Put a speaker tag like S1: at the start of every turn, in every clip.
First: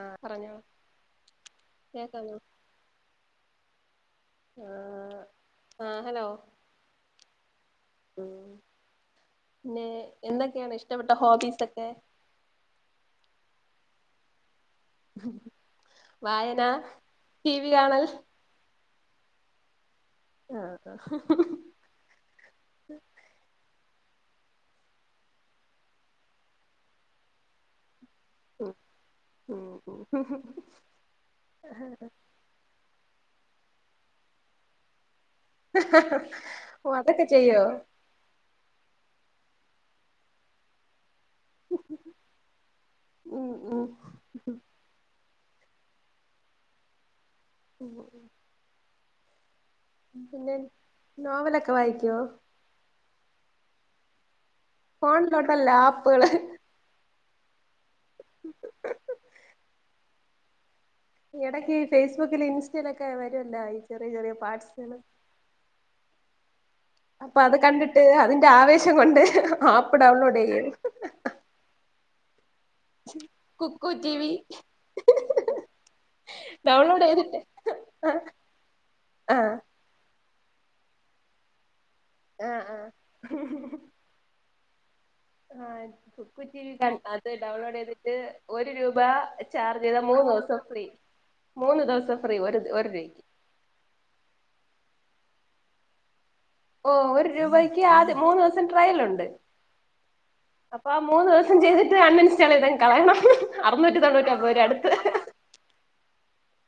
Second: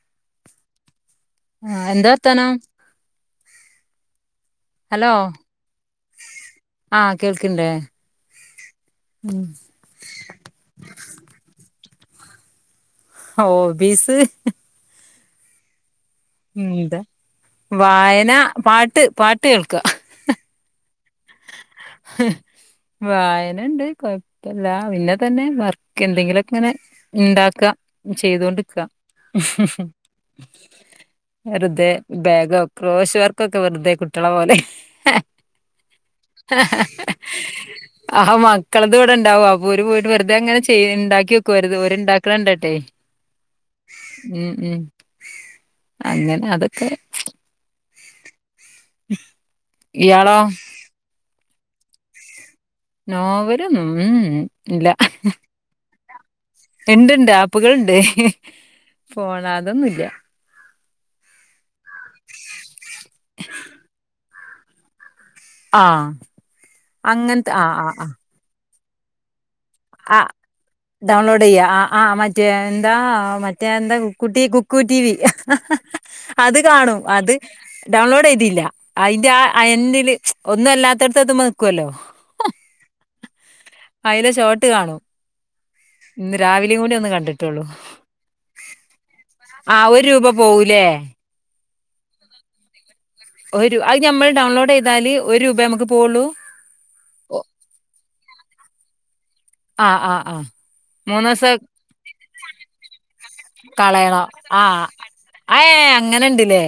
S1: ആഹ് പറഞ്ഞോ.
S2: ആഹ് എന്താ
S1: കേക്കാമോ
S2: വർത്താനം.
S1: ആഹ് ആഹ് ഹലോ
S2: ആഹ് കേൾക്ക്ണ്ടേ
S1: ഉം പിന്നെ എന്തെക്കേണ് ഇഷ്ടപ്പെട്ട ഹോബീസെക്കെ
S2: ഹോബീസ്
S1: ഉ
S2: ഇന്ത്
S1: വി കാണൽ
S2: വായന പാട്ട് പാട്ട് കേൾക്കാ
S1: ആഹ്
S2: അ വായനണ്ട് കൊഴപ്പല്ല പിന്നെതന്നെ വർക്ക് എന്തെങ്കിലാെക്കെങ്ങെനെ ഇണ്ടാക്കാ
S1: ഉം
S2: ചെയ്തൊണ്ട്ക്കാ
S1: ഉം ഉം
S2: വെർതെ ബാഗോ ക്രോശ വർക്കൊക്കെ വെർതെ കുട്ട്യളെ പോലെ
S1: ഹ
S2: ആ ആഹ് ആഹ് മക്കൾത്‌വ്ടെണ്ടാവും അപ്പം ഓല് പോയിട്ട് വെർതേങ്ങെനെ ചെയ്യ ഇണ്ടാക്ക്യോ ക്കോര്ത് ഓര് ഇണ്ടാക്ക്ണണ്ട്ട്ടെ
S1: ഉം ഉം
S2: ഉം ഉം അങ്ങെനെ അതൊക്കെ
S1: ഓഹ് ഓഹ്
S2: ഉ
S1: പിന്നെ നോവലൊക്കെ വായിക്ക്യോ
S2: നോവലൊന്നും ഉം ഉം
S1: ഫോൺലോട്ട ലാപ്പ്കള്
S2: ഇണ്ട്ണ്ട് ആപ്പ്കള്ണ്ട് ഫോണ അതൊന്നുംല്ല്യാ
S1: ഈ ഇടയ്ക്ക് ഈ ഫേസ്ബുക്കില് ഇൻസ്റ്റയിലൊക്കെ വരുമല്ലോ ഈ ചെറിയ ചെറിയ പാർട്സ്കള്
S2: ആഹ്
S1: അപ്പൊ
S2: അങ്ങൻത്തെ
S1: അത്
S2: ആഹ് ആഹ്
S1: കണ്ട്ട്ട്
S2: ആഹ്
S1: അതിന്റെ ആവേശം കൊണ്ട് ആപ്പ് ഡൗൺലോഡെയ്യും
S2: ഡൗൺലോഡെയ്യ ആഹ് ആഹ് മറ്റേ എന്താ മറ്റേ
S1: കുക്കു
S2: എന്താ
S1: ടി
S2: കുക്കുട്ടി കുക്കൂട്ടിവി
S1: വി
S2: അത് കാണും
S1: ഡൗൺലോഡ്
S2: അത്
S1: ചെയ്തിട്ട്
S2: ഡൗൺലോഡ് ചെയ്തില്ല അതിന്റെ ആ എന്റിില് ഒന്നും അല്ലാത്തടത്തത് എന്തുമ്പോ നിൽക്കുവല്ലോ?
S1: ആഹ് ആഹ്
S2: അയര ഷോർട്ട് കാണൂ
S1: ആഹ് ആഹ് ടി അത്
S2: കണ്ടിട്ടുള്ളൂ
S1: ഡൗൺലോഡ് ചെയ്തിട്ട് ഒരു രൂപ ചാർജ് ചെയ്ത മൂന്ന് ദിവസം
S2: പോല
S1: ഫ്രീ മൂന്ന് ദിവസം ഫ്രീ ഒരു ഒരൂവയ്ക്ക്-
S2: ഒരു അത് നമ്മൾ ഡൗൺലോഡ് ചെയ്താല് ഒരു രൂപ നമുക്ക് പോവുള്ളൂ
S1: ഓഹ് ഒരു രൂപയ്ക്ക് ആദ്യം മൂന്ന് ദിവസം ട്രയലൊണ്ട്
S2: ആഹ് ആഹ് ആഹ്
S1: അപ്പൊ മൂന്ന്
S2: മൂന്നൂസം
S1: ദിവസം ചെയ്തിട്ട് അൺ ഇൻസ്റ്റാള് ചെയ്തങ്ങ് കളയണം അറുന്നൂറ്റി തൊണൂറ്റാമ്പത് രൂപ അടുത്തെ
S2: അഹ്ഏ അങ്ങനെുണ്ടല്ലേ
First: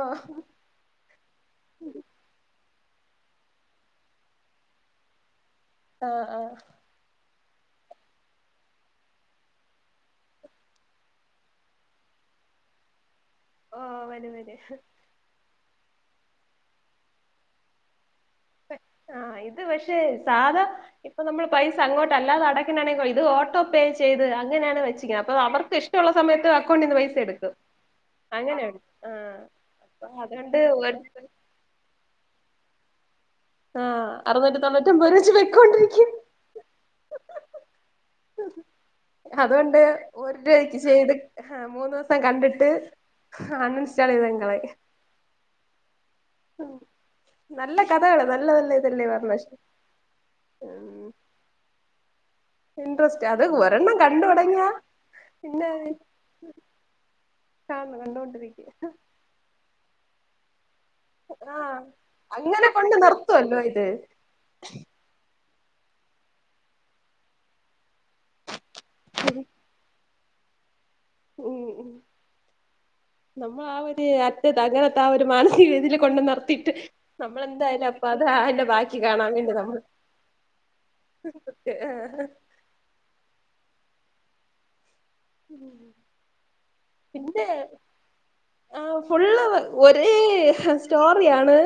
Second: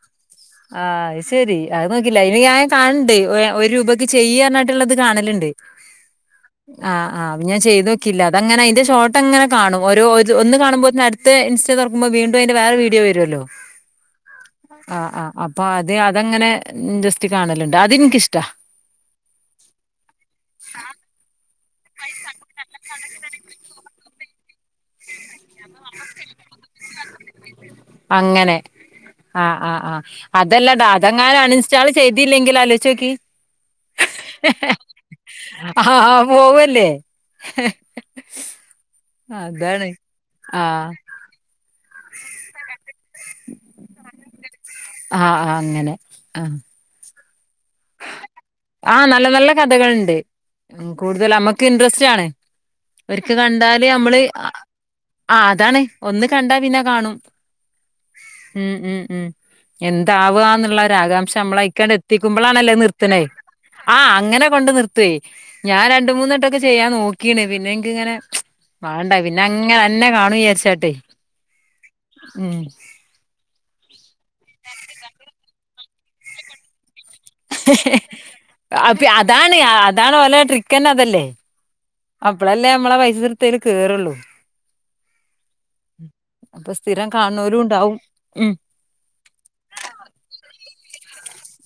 S1: ആഹ്
S2: ആഹ് അത് ശരി അത് നോക്കില്ല ഇനി ഞാൻ കാണ് ണ്ട് ഒരു രൂപക്ക് ചെയ്യാനായിട്ടുള്ളത് കാണലുണ്ട്
S1: ആഹ് ആഹ്
S2: ആഹ് അ ഞാൻ ചെയ്ത് നോക്കില്ല അത അങ്ങനെ അയിന്റെ ഷോട്ട്ങ്ങനെ കാണും ഓരൊ ഒന്ന് കാണുമ്പോൾ മ ഇൻസ്റ്റ തുറക്കുമ്പോ വീണ്ടും അതിന്റെ വേറെ വീഡിയോ വരുമല്ലോ
S1: ഓ വരും വരും
S2: ആഹ് ആഹ് അപ്പൊ അത് അതങ്ങനെ ജസ്റ്റ് കാണലുണ്ട് അതെനിക്കിഷ്ട
S1: ആഹ് ഇത് പക്ഷെ സാധാ ഇപ്പൊ നമ്മൾ പൈസ അങ്ങോട്ട് അല്ലാതെ അടക്കണാണെങ്ക ഇത് ഓട്ടോ പേ ചെയ്ത് അങ്ങനെയാണ് വെച്ചക്കുന്നത് അപ്പൊ അവർക്ക് ഇഷ്ടം ഒള്ള സമയത്ത് അക്കൗണ്ടീന്ന് പൈസ എടുക്കും
S2: അങ്ങനെ
S1: അങ്ങനെയാണ് ആ
S2: ആഹ് ആഹ് ആഹ്
S1: അപ്പൊ അതുകൊണ്ട്
S2: അതെല്ലടാ
S1: ഒരു
S2: അതെങ്ങാനംഅൺഇനിസ് റ്റാള് ചെയ്തില്ലെങ്കിൽ ആലോയിചോക്കിയേ-
S1: ആഹ് അറുനൂറ്റി തൊണ്ണൂറ്റൊമ്പത് രുപ വെച്ച്
S2: ആ
S1: പൊയ്ക്കൊണ്ടിരിക്കും.
S2: ആ, പോവല്ലേ
S1: അതുകൊണ്ട്
S2: അതാണ്
S1: ഒരു
S2: ആ
S1: രൂപക്ക് ചെയ്ത്. ആഹ് മൂന്ന് ദിവസം കണ്ടിട്ട് അൺ ഇൻസ്റ്റാൾ ചെയ്ത ങ്ങ് കളെയും.
S2: ആഹ് ആഹ് അങ്ങനെ ആ
S1: നല്ല കഥകള് നല്ല നല്ല ഇതല്ലേ
S2: ആഹ് നല്ല
S1: പറഞ്ഞെ
S2: നല്ല കഥകളുണ്ട്
S1: ഉം
S2: കൂടുതൽ ഞമ്മക്ക് ഇൻട്രസ്റ്റ് ആണ്.
S1: ഇൻട്രസ്റ്റ്
S2: ഒരിക്ക
S1: അത്
S2: കണ്ടാല്
S1: ഒരെണ്ണം
S2: നമ്മള്.
S1: കണ്ടു തുടങ്ങിയാ
S2: ആ
S1: പിന്നെ
S2: അതാണ് ഒന്ന് കണ്ടാ പിന്നെ കാണും
S1: കാണും കണ്ടോണ്ടിരിക്കും
S2: ഉം ഉം ഉം എന്താവന്നുള്ള ഒരു ആകാംക്ഷ
S1: ആ
S2: അമ്മളയിക്കാണ്ട് എത്തിക്കും
S1: അങ്ങനെ
S2: അമ്മളാണല്ലേ
S1: കൊണ്ട്
S2: നിർത്ത്നെ
S1: നിർത്തുവല്ലോ ഇത്
S2: ആഹ് അങ്ങനെ കൊണ്ട്. നിർത്തെയ് ഞാൻ രണ്ട് മൂന്നട്ടൊക്കെ ചെയ്യാൻ നോക്കീണ് പിന്നെ. ഇങ്ങനെ വാണ്ട പിന്നെ അങ്ങനെ അതന്നെ കാണും വിചാരിച്ചാട്ടെ.
S1: ഉം ഉ
S2: ഉം
S1: നമ്മൾ ആഹ് ഒരു അറ്റത്ത് അങ്ങനത്തെ ആ ഒരു മാനസിക വദയില് കൊണ്ട് നിർത്തിട്ട്.
S2: അപ്പി
S1: കാണാൻ വേണ്ടി
S2: അതാണ്
S1: നമ്മൾ
S2: അതാണ് ഓലെ ട്രിക്കന്നെ അതല്ലേ? അപ്പളല്ലേ നമ്മളാ പൈസ കൊട്ത്തയില് കേറുള്ളൂ. പ്പൊ സ്ഥിരം കാണുന്നവരുണ്ടാവും ഉ
S1: ആഹ് ഫുള്ള് ഒരേ സ്റ്റോറിയാണ്.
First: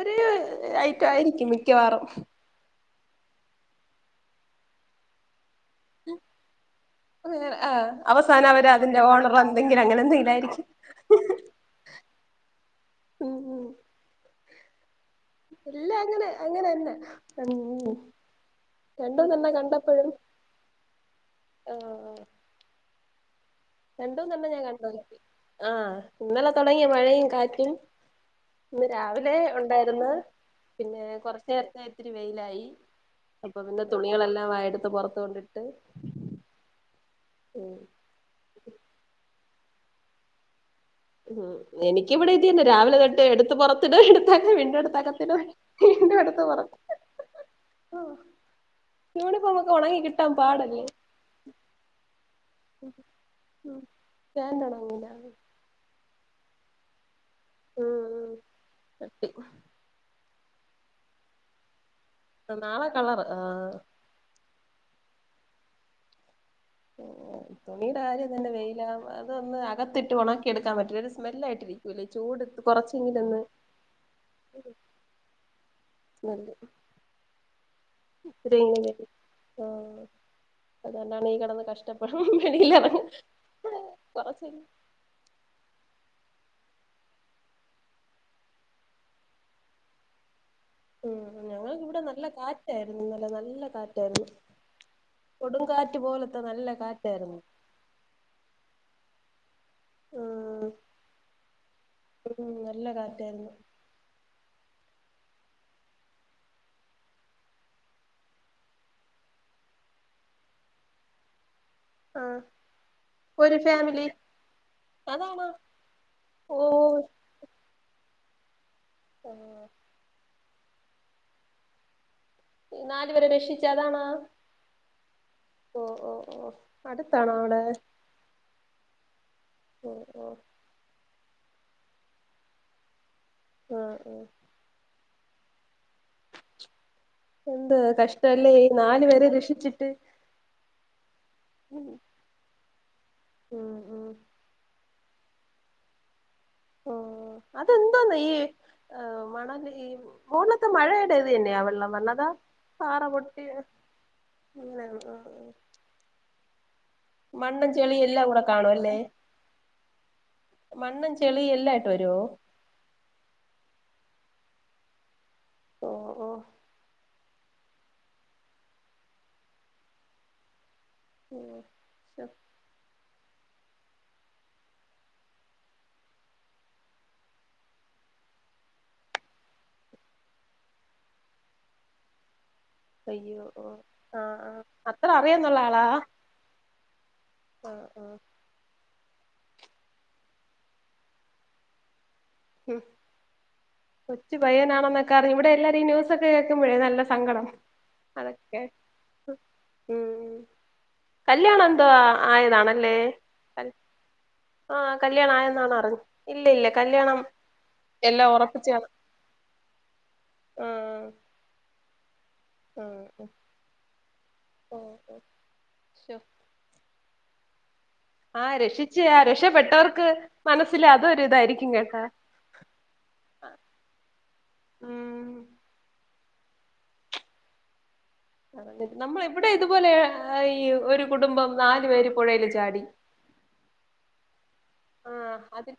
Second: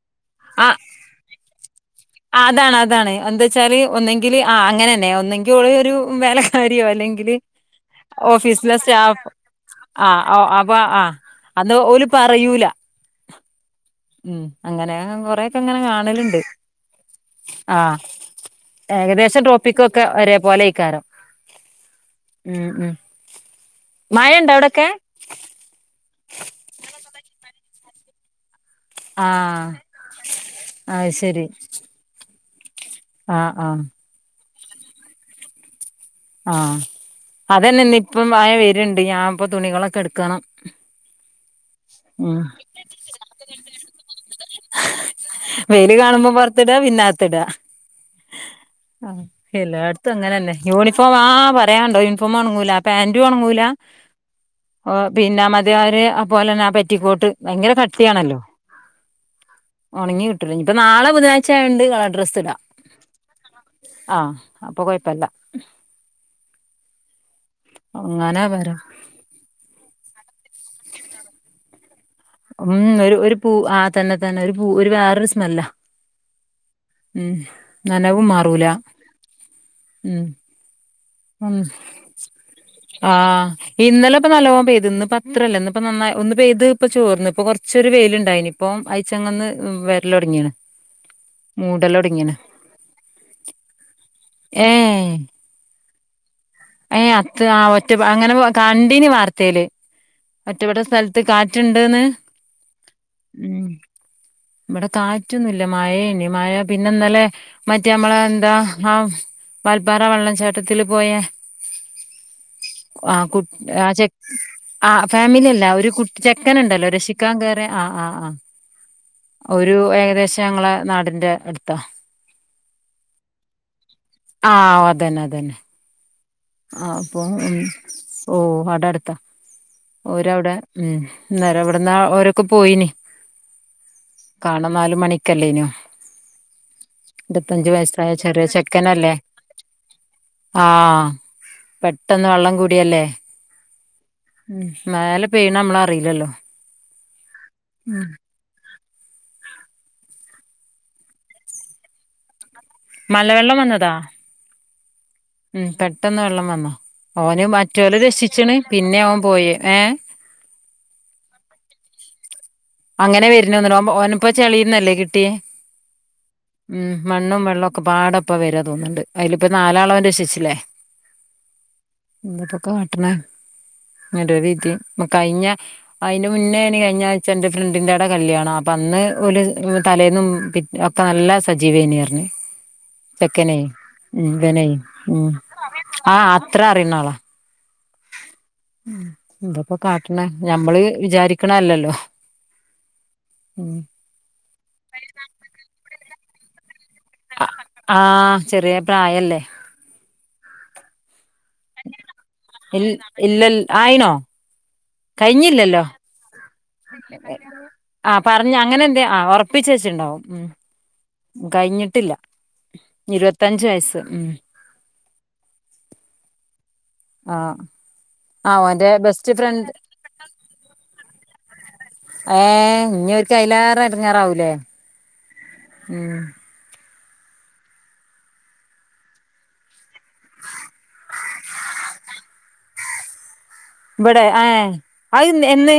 S1: ഒരു
S2: ആ
S1: ഐറ്റം ആയിരിക്കും മിക്കവാറും.
S2: അതാണ് അതാണ് എന്താ വച്ചാൽ ഒന്നെങ്കില് ആ അങ്ങനെ തന്നെയ ഒന്നെങ്കിൽ ഓള്. ഒരു വേലക്കാരിയോ അല്ലെങ്കിൽ
S1: ആ അവസാനം അവര്
S2: ഓഫീസിലെ
S1: അതിന്റെ
S2: സ്‌റ്റാഫോ
S1: ഓണർ എന്തെങ്കിലും അങ്ങനെ
S2: ആഹ്
S1: എന്തെങ്കിലും
S2: ആ
S1: ആയിരിക്കും
S2: അപ്പ ആഹ് അത് ഒല് പറയൂല.
S1: ഉം ഉം
S2: ഉം അങ്ങനെ കൊറേ ഒക്കെ അങ്ങനെ
S1: എല്ലാം
S2: കാണല്ണ്ട്
S1: അങ്ങനെ തന്നെ ഉം
S2: ആഹ്
S1: രണ്ടും
S2: ഏകദേശം
S1: തന്നെ
S2: ട്രോപ്പിക്കൊക്കെ
S1: കണ്ടപ്പോഴും
S2: ഒരേ പോലെആക്കാരും ഉം ഉം
S1: രണ്ട് മൂന്നെണ്ണം
S2: മഴണ്ടോ
S1: ഞാൻ കണ്ട്
S2: അവിടൊക്കെ
S1: നോക്കി ആഹ് ഇന്നല്ലെ തുടങ്ങിയ മഴയും കാറ്റും. ഇന്ന്
S2: ആ
S1: രാവിലെ ഉണ്ടായിര്ന്ന്. പിന്നെ
S2: അത് ശരി
S1: കൊറച്ച് നേരത്തെ ഇത്തിരി വെയിലായി.
S2: ആ
S1: അപ്പൊ
S2: ആ
S1: പിന്നെ തുണികളെല്ലാംവാഎടുത്ത് പൊറത്തോട്ടിട്ട്.
S2: ആഹ് അതന്നെ ന്ന് പ്പം മയ വര്ണ്ട്. ഞാ പ്പൊ തുണികളൊക്കെട്ക്കണം.
S1: ഉം എനിക്കിവിടെ ഇതി തന്നെ രാവിലെ തൊട്ടേ എടുത്ത് പൊറത്തിടും. എടുത്തക വീണ്ടും എടുത്തകത്തിടും. വീണ്ടും എടുത്ത് പുറത്ത്.
S2: ത്തിട.
S1: ആഹ്
S2: ആഹ്
S1: യൂണിഫോം ഒക്കെ ഉണങ്ങി
S2: എല്ലായിടത്തും
S1: കിട്ടാൻ
S2: അങ്ങനെന്നെ
S1: പാടല്ലേ
S2: യൂണിഫോം ആ പറയാണ്ടോ യൂണിഫോം ഒൺങ്ങൂല. പേന്റു ഒൺങ്ങൂല,
S1: ഉം പാന്റ്
S2: ഓ
S1: ഉണങ്ങൂല
S2: പിന്നെ [unintelligible] പോലെന്നെ ആ പെറ്റിക്കോട്ട്, ഭയങ്കര
S1: ഉം
S2: കട്ടിയാണല്ലോ ഒണങ്ങി കിട്ടുല. ന്നിപ്പ നാളെ ബുധാനായ്ചായോണ്ട് കളർ ഡ്രസ്സ് ഇടാ
S1: നാളെ കളറ് ആഹ്
S2: ആഹ് അപ്പൊ കൊഴപ്പല്ല.
S1: തുണിയുടെ കാര്യം
S2: ഒണങ്ങാനാ
S1: തന്നെ
S2: പരം
S1: വെയിലാവാ അതൊന്ന് അകത്തിട്ട് ഉണക്കി എടുക്കാൻ പറ്റില്ല, ഒരു സ്മെല്ലായിട്ടിരിക്കും. വല്യ ചൂട്.
S2: ഉം ഒരു
S1: കുറച്ചെങ്കിലും
S2: ഒരു
S1: ഒന്ന്
S2: പൂ ആ തന്നെ തന്നെ ഒരു പൂ ഒരു വേറൊരു സ്മെല്ലാ.
S1: സ്മെല്ല്
S2: ഉം നനവും
S1: ഇത്തിരി
S2: മാറൂല
S1: ഇങ്ങനെ ആഹ്
S2: ഉം
S1: അതുകൊണ്ടാണ് ഈ കടന്ന്
S2: ഉം
S1: കഷ്ടപ്പെടു വെയിലറ
S2: ആഹ് ഇന്നലെപ്പ നല്ലോം പെയ്ത്. ഇന്ന്പ്പ ത്രല്ല. ഇന്ന് ഇപ്പ നന്നായി ഒന്ന് പെയ്ത് പ്പ ചോർന്ന്. പ്പൊ കൊർച്ചൊരു വെയില്ണ്ടായിനി, ഇപ്പം അയ്ച്ചങ്ങന്ന് വെര്ലൊട്ങ്ങിണ്.
S1: ഉം ഞങ്ങൾക്കിവിടെ നല്ല കാറ്റായിരുന്നു ന്നലെ. നല്ല കാറ്റായിരുന്നു.
S2: ഏഹ്
S1: കൊടുങ്കാറ്റ് പോലത്തെ നല്ല.
S2: ഏയ്
S1: കാറ്റായിരുന്നു
S2: അത്ത ആ ഒറ്റ അങ്ങനെ കണ്ടീന് വാർത്തേല്.
S1: ഉം
S2: ഒറ്റപ്പെട്ട സ്ഥൽത്ത് കാറ്റ്ണ്ട്ന്ന്
S1: ഉം നല്ല കാറ്റായിരുന്നു
S2: ഉം ബടെ കാറ്റൊന്നുംല്ല മഴേനി മഴ പിന്നെന്നലെ മറ്റേ അമ്മള എന്താ ആഹ് വാൽപ്പാറ വള്ളം ചാട്ടത്തില് പോയേ
S1: ആഹ്
S2: ആഹ് കു
S1: ഒരു
S2: ആ
S1: ഫാമിലി
S2: ചെക് ആ ഫാമിലി
S1: അതാണോ
S2: അല്ല ഒരു കുട്ട് ചെക്കനിണ്ടല്ലോ
S1: ഓഹ്
S2: രക്ഷി ക്കാൻ കേറ്യേ. ആഹ് ആഹ് ആഹ്
S1: ആഹ്
S2: ഒരു ഏകദേശം ഞങ്ങളെ നാടിന്റെ അട്ത്താ
S1: നാല് പേരെ രക്ഷിച്ച അതാണാ
S2: ആഹ് അതന്നെ അതന്നെ
S1: ഓഹ് ഓഹ് ഓഹ്
S2: ആഹ് അപ്പൊ
S1: അടുത്താണോ
S2: ഉം
S1: അവടെ
S2: ഓഹ് അടടുത്താ
S1: ഓഹ് ഓഹ്
S2: ഓരവിടെ ഉം ന്നേര ഇവിടന്നാ ഓരൊക്കെ പോയിനി
S1: ആഹ് ആഹ്
S2: കാരണം നാല് മണിക്കല്ലേനോ ഇരത്തഞ്ചു
S1: എന്ത്
S2: വയസായ ചെറിയ
S1: കഷ്ടല്ലേ ഈ നാലു
S2: ചെക്കനല്ലേ
S1: പേരെ രക്ഷിച്ചിട്ട്
S2: ആഹ് പെട്ടന്ന് വെള്ളം കൂടിയല്ലേ
S1: ഉം ഉം
S2: ഉം മേലെ പെയ്യണമ്മളറീലല്ലോ
S1: ഉം അതെന്തോന്ന ഈ ആഹ് മണൽ ഈ മോളിത്തെ മഴയുടെ ഇത് തന്നെയാ വെള്ളം വന്നതാ പാറ പൊട്ടി
S2: മലവെള്ളം
S1: അങ്ങനാന്നൊ ആഹ്
S2: പെട്ടൊന്ന് വെള്ളം വന്നാ, ഓന്
S1: മണ്ണും
S2: മറ്റോ ലെ
S1: ചെളിയും എല്ലാം കൂടെ
S2: രക്ഷിച്ച്ണ്
S1: കാണും അല്ലേ
S2: പിന്നെ ഓൻ പോയേ ഏഹ്
S1: മണ്ണും ചെളിയും എല്ലായിട്ട് വരുവോ
S2: അങ്ങനെ വര്നോന്നുണു. ഓൻ ഓനപ്പോ ചളീന്നല്ലേ കിട്ടിയേ
S1: ഓഹ് ഹോ
S2: ഉം മണ്ണും വെള്ളൊക്കൊപ്പാടപ്പാ വരാ തോന്നുണ്ട്. അയിലിപ്പ നാലാളോൻ രക്ഷിച്ചിലേ
S1: ഉം
S2: ന്നട്ട് കാട്ട്ണെ നല്ലൊരു തി കഴിഞ്ഞ അയിന്റെ മുന്നേന് കഴിഞ്ഞ ആഴ്ച എന്റെ ഫ്രണ്ടിന്റെവടെ കല്യാണാ അപ്പൊ അന്ന് ഒരു തലേന്നും പി ഒക്കെ നല്ല സജീവേയ്നി റഞ്ഞ്
S1: അയ്യോ
S2: ചെക്കനേ
S1: ഓ
S2: ഉം
S1: ആഹ് ആഹ്
S2: വനെ
S1: അത്ര
S2: ഉം
S1: അറിയാന്നുള്ള ആളാ
S2: ആഹ് അത്ര അറിയ്ണാളാ
S1: ആഹ് ആഹ്
S2: ഉം എന്തപ്പോ കാട്ടണ ഞമ്മള് വിചാരിക്കണല്ലല്ലോ
S1: ഉം
S2: ഉം
S1: കൊച്ചു പയ്യനാണെന്നൊക്കെ പറഞ് ഇവിടെ എല്ലാരും ന്യൂസൊക്കെ കേൾക്കുമ്പോഴേ നല്ല സങ്കടം
S2: ആ
S1: അതൊക്കെ
S2: ചെറിയ പ്രായല്ലേ
S1: ഉം കല്യാണം എന്തോ
S2: ഇ
S1: ആയതാണല്ലേ
S2: ഇല്ല
S1: കൽ
S2: ആയിനോ
S1: ആഹ് കല്യാണം ആയെന്നാണ്
S2: കഴിഞ്ഞില്ലല്ലോ
S1: അറിഞ് ഇല്ല ഇല്ല കല്യാണം
S2: ആഹ്
S1: എല്ലാം
S2: പറഞ്ഞ് അങ്ങനെ
S1: ഉറപ്പിച്ചാണ്
S2: എന്തേ ആഹ് ഉറപ്പിച്ചേച്ചിണ്ടാവും ഉം
S1: ആ
S2: കഴിഞ്ഞിട്ടില്ല
S1: ആ
S2: ഇരുപത്തഞ്ച് വയസ് ഉം
S1: ഓ ഓ ശോ
S2: ആഹ്
S1: ആഹ് രക്ഷിച്ചേ ആ രക്ഷപ്പെട്ടവർക്ക് മനസ്സിൽ അതൊരു ഇതായിരിക്കും കേട്ടാ
S2: ഏയ് ഇനി ഓര്ക്കയിലേറ എടങ്ങാറാവൂലേ
S1: ഉം
S2: ഉം
S1: നമ്മള ഇവിടെ ഇതുപോലെ ഈ ഒരു കുടുംബം നാലു പേര് പുഴയിൽ ചാടി
S2: ഇവിടെ ഏഹ് അഅ് എന്ന്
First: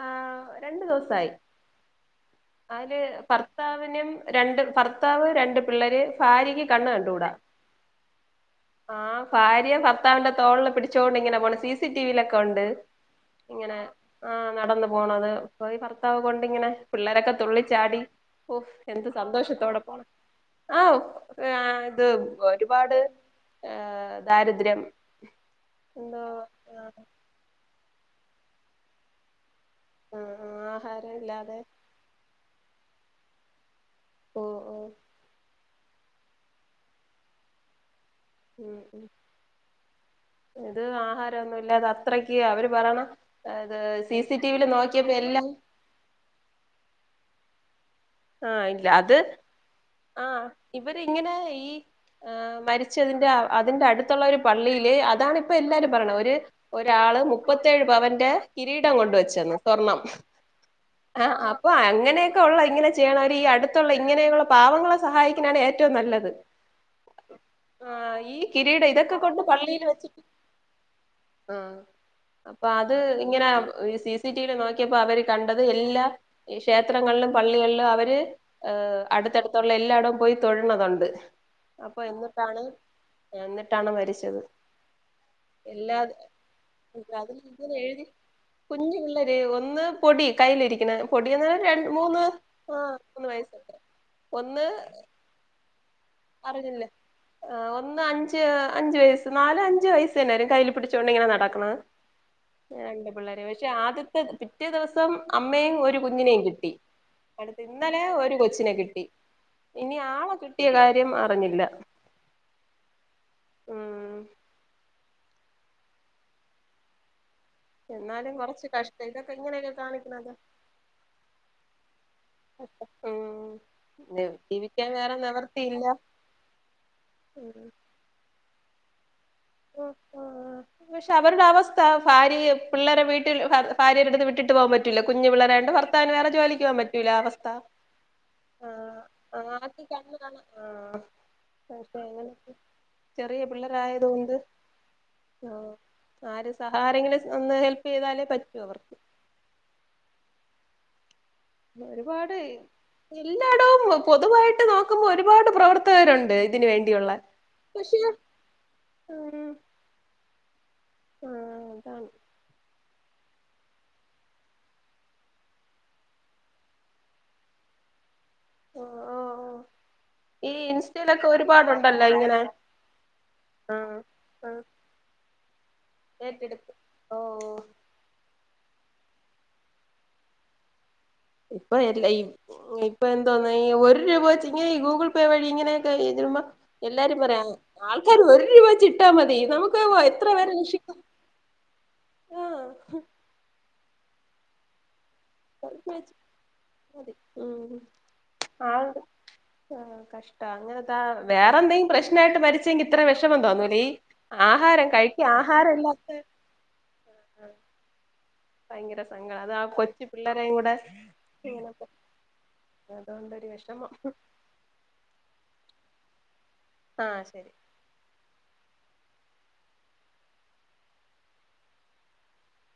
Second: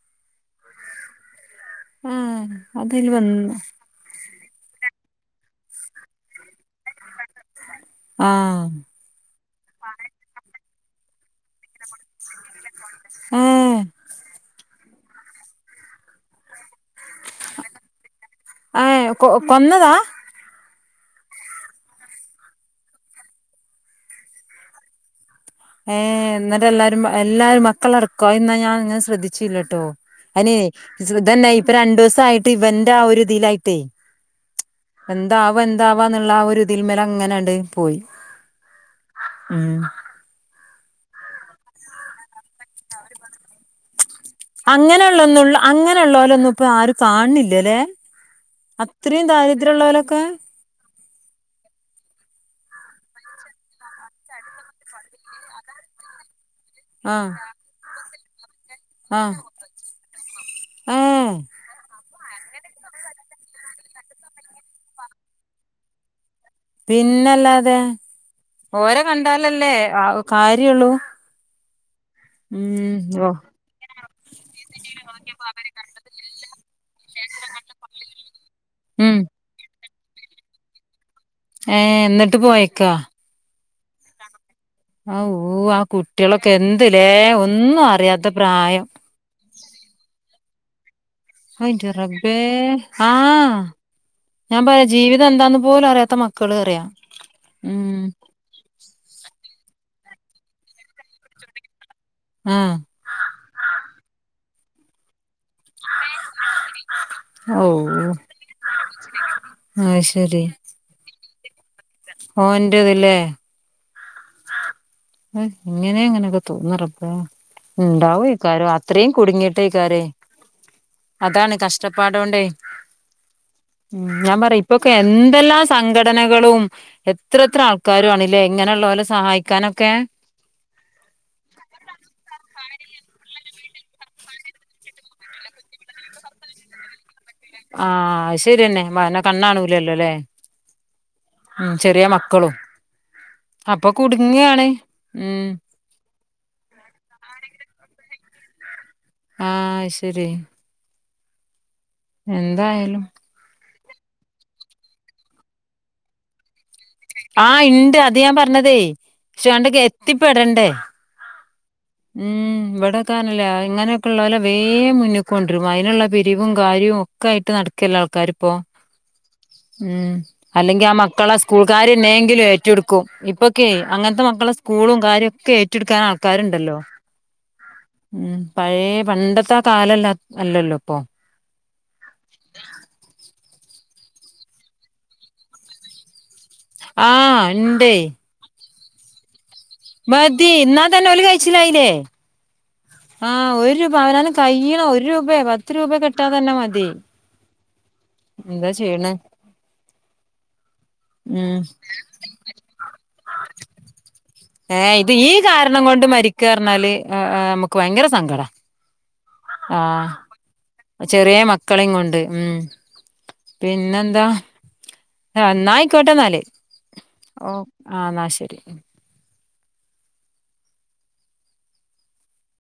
S1: ആഹ് രണ്ടു ദിവസായി
S2: ആ
S1: അയില്
S2: അതില് വന്ന്
S1: ഭർത്താവിനും രണ്ട് ഭർത്താവ് രണ്ട് പിള്ളേര് ഭാര്യക്ക് കണ്ണ് കണ്ടൂടാ
S2: ആഹ്
S1: ആ ഭാര്യ ഭർത്താവി്ന്റെ തോളില് പിടിച്ചോണ്ട് ഇങ്ങനെ പോണ് സിസി ടി വിയിലൊക്കെ ഉണ്ട്
S2: ഏ
S1: ഇങ്ങനെ ആ നടന്നു പോണത് പോ ഈ ഭർത്താവ് കൊണ്ടിങ്ങനെ പിള്ളേരൊക്കെ തുള്ളിച്ചാടി ഓ്
S2: ഏ
S1: എന്ത്
S2: കൊ
S1: സന്തോഷത്തോടെ
S2: കൊന്നതാ
S1: പോണം അ എ ഇത് ഒരുപാട് ആഏ ദാരിദ്ര്യം എന്തോ
S2: ഏഹ എന്നിട്ട് എല്ലാരും എല്ലാരും മക്കളടക്കോ എന്നാ ഞാ ഇങ്ങനൻ ശ്രദ്ധിച്ചില്ലട്ടോ
S1: ആഹ്
S2: അയിന്
S1: ആഹാരം
S2: ഇതന്നെ
S1: ഇല്ലാതെ
S2: ഇപ്പ രണ്ടു ദിവസയിട്ട് ഇവന്റ് ആ ഒരു ഇതിലായിട്ടേ
S1: ഓഹ് ഓഹ്
S2: എന്താവാ എന്താവാ ന്നുള്ള ആ ഒരു ഇതിൽമെല അങ്ങനെയാണ്ട് പോയി
S1: ഉം ഉ
S2: ഉം
S1: ഇത് ആഹാരംന്നും ഇല്ലാത അത്രക്ക് അവര് പറയണംത്
S2: അങ്ങനെയുള്ളള്ള ന്നുള്ള അങ്ങനെയുള്ളല്ലൊന്നും ഇപ്പോ ആരും കാണണില്ല അല്ലെ അത്രയും ദാരിദ്ര്യം ഉള്ളോൽ
S1: ആ ഇവർ ഇങ്ങനെ ഈ ഏ മരിച്ചതിന്റെ അതിന്റെ അടുത്തുള്ള ഒരു പള്ളിയില് അതണ ഇപ്പൊ എല്ലാരും പറയണം ഒരു ഒരാള്
S2: ആഹ്
S1: മുപ്പത്തേഴ് പവന്റെ കിരീടം കൊണ്ട
S2: ആഹ്
S1: വച്ചന്ന് സ്വർണം ആ
S2: ഏഹ്
S1: അ ഓ അങ്ങനെയൊക്കെ ഉള്ള ഇങ്ങനെ ചെയ്യണം അവര് ഈ അടുത്തുള്ള ഇങ്ങനെയുള്ള പാവങ്ങളെ സഹായിക്കാനാണ് ഏറ്റവും നല്ലത്
S2: പിന്നല്ലാതെ
S1: ആ ഈ കിരീടം
S2: ഓരെ
S1: ഇതൊക്കെ കൊണ്ട്
S2: കണ്ടാലല്ലേ
S1: പള്ളിൽ
S2: ആ
S1: വെച്ചിട്ട്
S2: കാര്യള്ളൂ
S1: ആഹ അപ്പൊ അത്
S2: ഉം ഓ
S1: ഇങ്ങനെ സി സ് സി സി ടി വിയിൽ നോക്കിയപ്പോ അവര് കണ്ടത് എല്ലാ ക്ഷേത്രങ്ങളിലും പള്ളികളിലും അവര്
S2: ഉം
S1: അടുത്തടുത്തുള്ള എല്ലായിടവും പോയി തൊഴണതുണ്ട്
S2: ഏ എന്നിട്ട് പോയേക്കാ
S1: എന്നിട്ടാണ് മരിച്ചത്
S2: ആ ഓ ആ
S1: എല്ലാ
S2: കുട്ടികളൊക്കെ എന്തല്ലെ
S1: അതിൽ ഇങ്ങനെ
S2: ഒന്നും
S1: എഴുതി
S2: അറിയാത്ത പ്രായം
S1: കുഞ്ഞു ഒന്ന് പൊടി കയ്യിലിരിക്കണ പൊടി ര
S2: അയിന്റെ
S1: മൂന്ന്
S2: റബ്ബേ
S1: ആ മൂന്ന്
S2: ആഹ്
S1: വയസ്സൊക്കെ
S2: ഞാൻ പറയാ ജീവിതം എന്താന്ന് പോലും അറിയാത്ത മക്കള് അറിയാം
S1: അറിഞ്ഞില്ലേ ആഹ്
S2: ഉം
S1: ഒന്ന് അഞ്ച് അഞ്ച് വയസ്സ് നാല് അഞ്ച് വയസ്സ് തന്നെയരും കയ്യിൽ പിടിച്ചോൊണ്ട ഇങ്ങനെ നടക്കുണത്
S2: ആഹ്
S1: രണ്ട് പിള്ളേരെ പക്ഷെ ആദ്യത്തെ- പിറ്റേ ദെവസം അമ്മേയും ഒരു കുഞ്ഞിനേം കിട്ടി അടുത്ത്
S2: ഓ
S1: ഇന്നലെ ഒരു കൊച്ചിനെ കിട്ടി ഇനി
S2: അത്
S1: ആളെ
S2: ശരി
S1: കിട്ടിയ കാര്യം അറിഞ്ഞില്ല
S2: ഓന്റെത് ഇല്ലേ
S1: ഉം
S2: ഇങ്ങനെ എങ്ങനെയൊക്ക തോന്ന്ന് റബ്ബേ
S1: എന്നാലും കൊറച്ച്
S2: ഉണ്ടാവോയ്ക്കാരം
S1: കഷ്ട്ടം
S2: അത്രയും
S1: ഇതൊക്കെ എങ്ങനെയൊക്കെ
S2: കുടുങ്ങിയിട്ടേക്കാരെ
S1: കാണിക്കണത്
S2: അതാണ് കഷ്ടപ്പാടോണ്ടേ
S1: ഉം
S2: ഞാൻ പറയും ഇപ്പൊക്കെ
S1: ജീവിക്കാൻ വേറെ
S2: എന്തെല്ലാം
S1: നിവർത്തിയില്ല
S2: സങ്കട- സംഘടനകളും എത്രയെത്ര
S1: ഉം
S2: ആൾക്കാരും ആണുയില്ലേ ഇങ്ങനെയുള്ളവരെ സഹായിക്കാനൊ-
S1: പക്ഷെ അവരുടെ അവസ്ഥ ഭാര്യയെ പിള്ളേരെ വീട്ടിൽ ഭാര്യരുടെ അടുത്ത് വിട്ടിട്ട് പോകാൻ പറ്റൂല്ല കുഞ്ഞ് പിള്ളേര് ആയോണ്ട് ഭർ- ഭർത്താവിന് വേറെ ജോലിക്ക്പൊവാൻ പറ്റൂല അവ- ത
S2: ആഹ് അത്
S1: ആ
S2: ശരിയന്നെ മന
S1: ആ ക
S2: കണ്ണാണൂലല്ലോ
S1: കാ
S2: ല്ലേ
S1: ആ [unintelligible]
S2: ചെറിയ മക്കളും അപ്പൊ കുടുങ്ങയാണ്
S1: ഓഹ് ആര് സഹാരങ്ങ ആരെങ്കിലും ഒന്ന് ഹെൽപ്പ് ചെയ്താലേ പറ്റൂ അവർക്
S2: ആഹ് ശരി
S1: ഒരുപാട്
S2: എന്തായാലും
S1: എല്ലാടോം പൊതുവായിട്ട് നോക്കുമ്പോ ഒരുപാട് പ്രവർത്തകരുണ്ട് ന് വേണ്ടിയുള്ള-
S2: ആഹ് ഇണ്ട്
S1: പക്ഷെ
S2: അത് ഞാൻ പറഞ്ഞതേ
S1: ഉം
S2: ശാ അങ്ങട്ട് [unintelligible] എത്തിപ്പടണ്ടേ
S1: ആഹ് അതാണ്
S2: ഉം ഇവിടെക്കാനല്ലേ ഇങ്ങനെയൊക്കെ ഉള്ളുലെ വേഗം മുന്നിക്കൊണ്ടിരും അതിനുള്ള പിരിവും കാര്യവും- ഒക്ക ആയിട്ട് നടക്കുകല്ല ആൾക്കാരും
S1: ഓ [unintelligible]
S2: മ് [unintelligible] അല്ലെങ്കി ആ മക്കളെ സ്കൂൾകാര്
S1: ഒരുപാടുണ്ടല്ലോ ഇങ്ങനെ
S2: എങ്ങനെയെങ്കിലും ഏറ്റെടുക്കും ഇപ്പൊക്കെ
S1: ആഹ്
S2: അങ്ങനത്തെ മക്കളെ സ്കൂളും കാര്യ ക്കെ [unintelligible]
S1: ഏറ്റെടുത്ത് ഓഹ്
S2: ഉം പഴയെ പണ്ടത്തെ ആ കാലം അല്ലല്ലോ ഇപ്പൊ
S1: ഇപ്പൊ എല്ലാം ഈ ഇപ്പൊ എന്തോന്ന ഈ ഒരു രൂപ വെച്ച് ഇങ്ങനെ ഈ ഗൂഗിൾ പേ വഴി ഇങ്ങനെയൊക്കെ രുപ എല്ലാരും
S2: ആഹ്
S1: പറയും
S2: ഇണ്ടേ
S1: ആൾക്കാര് ഒരു രൂപ വെച്ച് ഇട്ടാമതി നമുക്ക്- എത്ര
S2: മതി
S1: പേരെ
S2: ഇന്നാള്
S1: രക്ഷിക്കാം
S2: തന്നെ ഓല് കഴിച്ചില്ലായില്ലേ
S1: ആഹ്
S2: ആഹ് ഒരു രൂപ അവനാന് കഴിയണ ഒരു- രൂപയോ പത്ത് രൂപയൊക്കെ ഇട്ടാ തന്നെ മതി
S1: മ് [unintelligible]
S2: എന്താ ചെയ്യ്ണേ
S1: ആ കഷ്ട്ടം അങ്ങനെതാ വേറെ
S2: ഉം
S1: എന്തെങ്കിലും പ്രശ്നയായിട്ട് മരിച്ചെങ്കിൽ ഇത്ര വിഷമം തോന്നൂലെ ആഹാരം കഴിക്ക ആഹാരല്ല
S2: ക്കറഞ്ഞാ [unintelligible] ല് നമുക്ക് ഭയങ്കര സങ്കട
S1: ഭയങ്കര സങ്കടയാ അതാ കൊച്ചു പിള്ളേരേ കൂടെ
S2: ചെറിയ മക്കളെയും കൊണ്ട് ഉം
S1: അതുകൊണ്ട് ഒരു വിഷമം
S2: പിന്നെന്താ എന്നായിക്കോട്ടെ എന്നാലേ
S1: ആഹ് ശരി
S2: ഓഹ് ആ എന്നാ ശരി.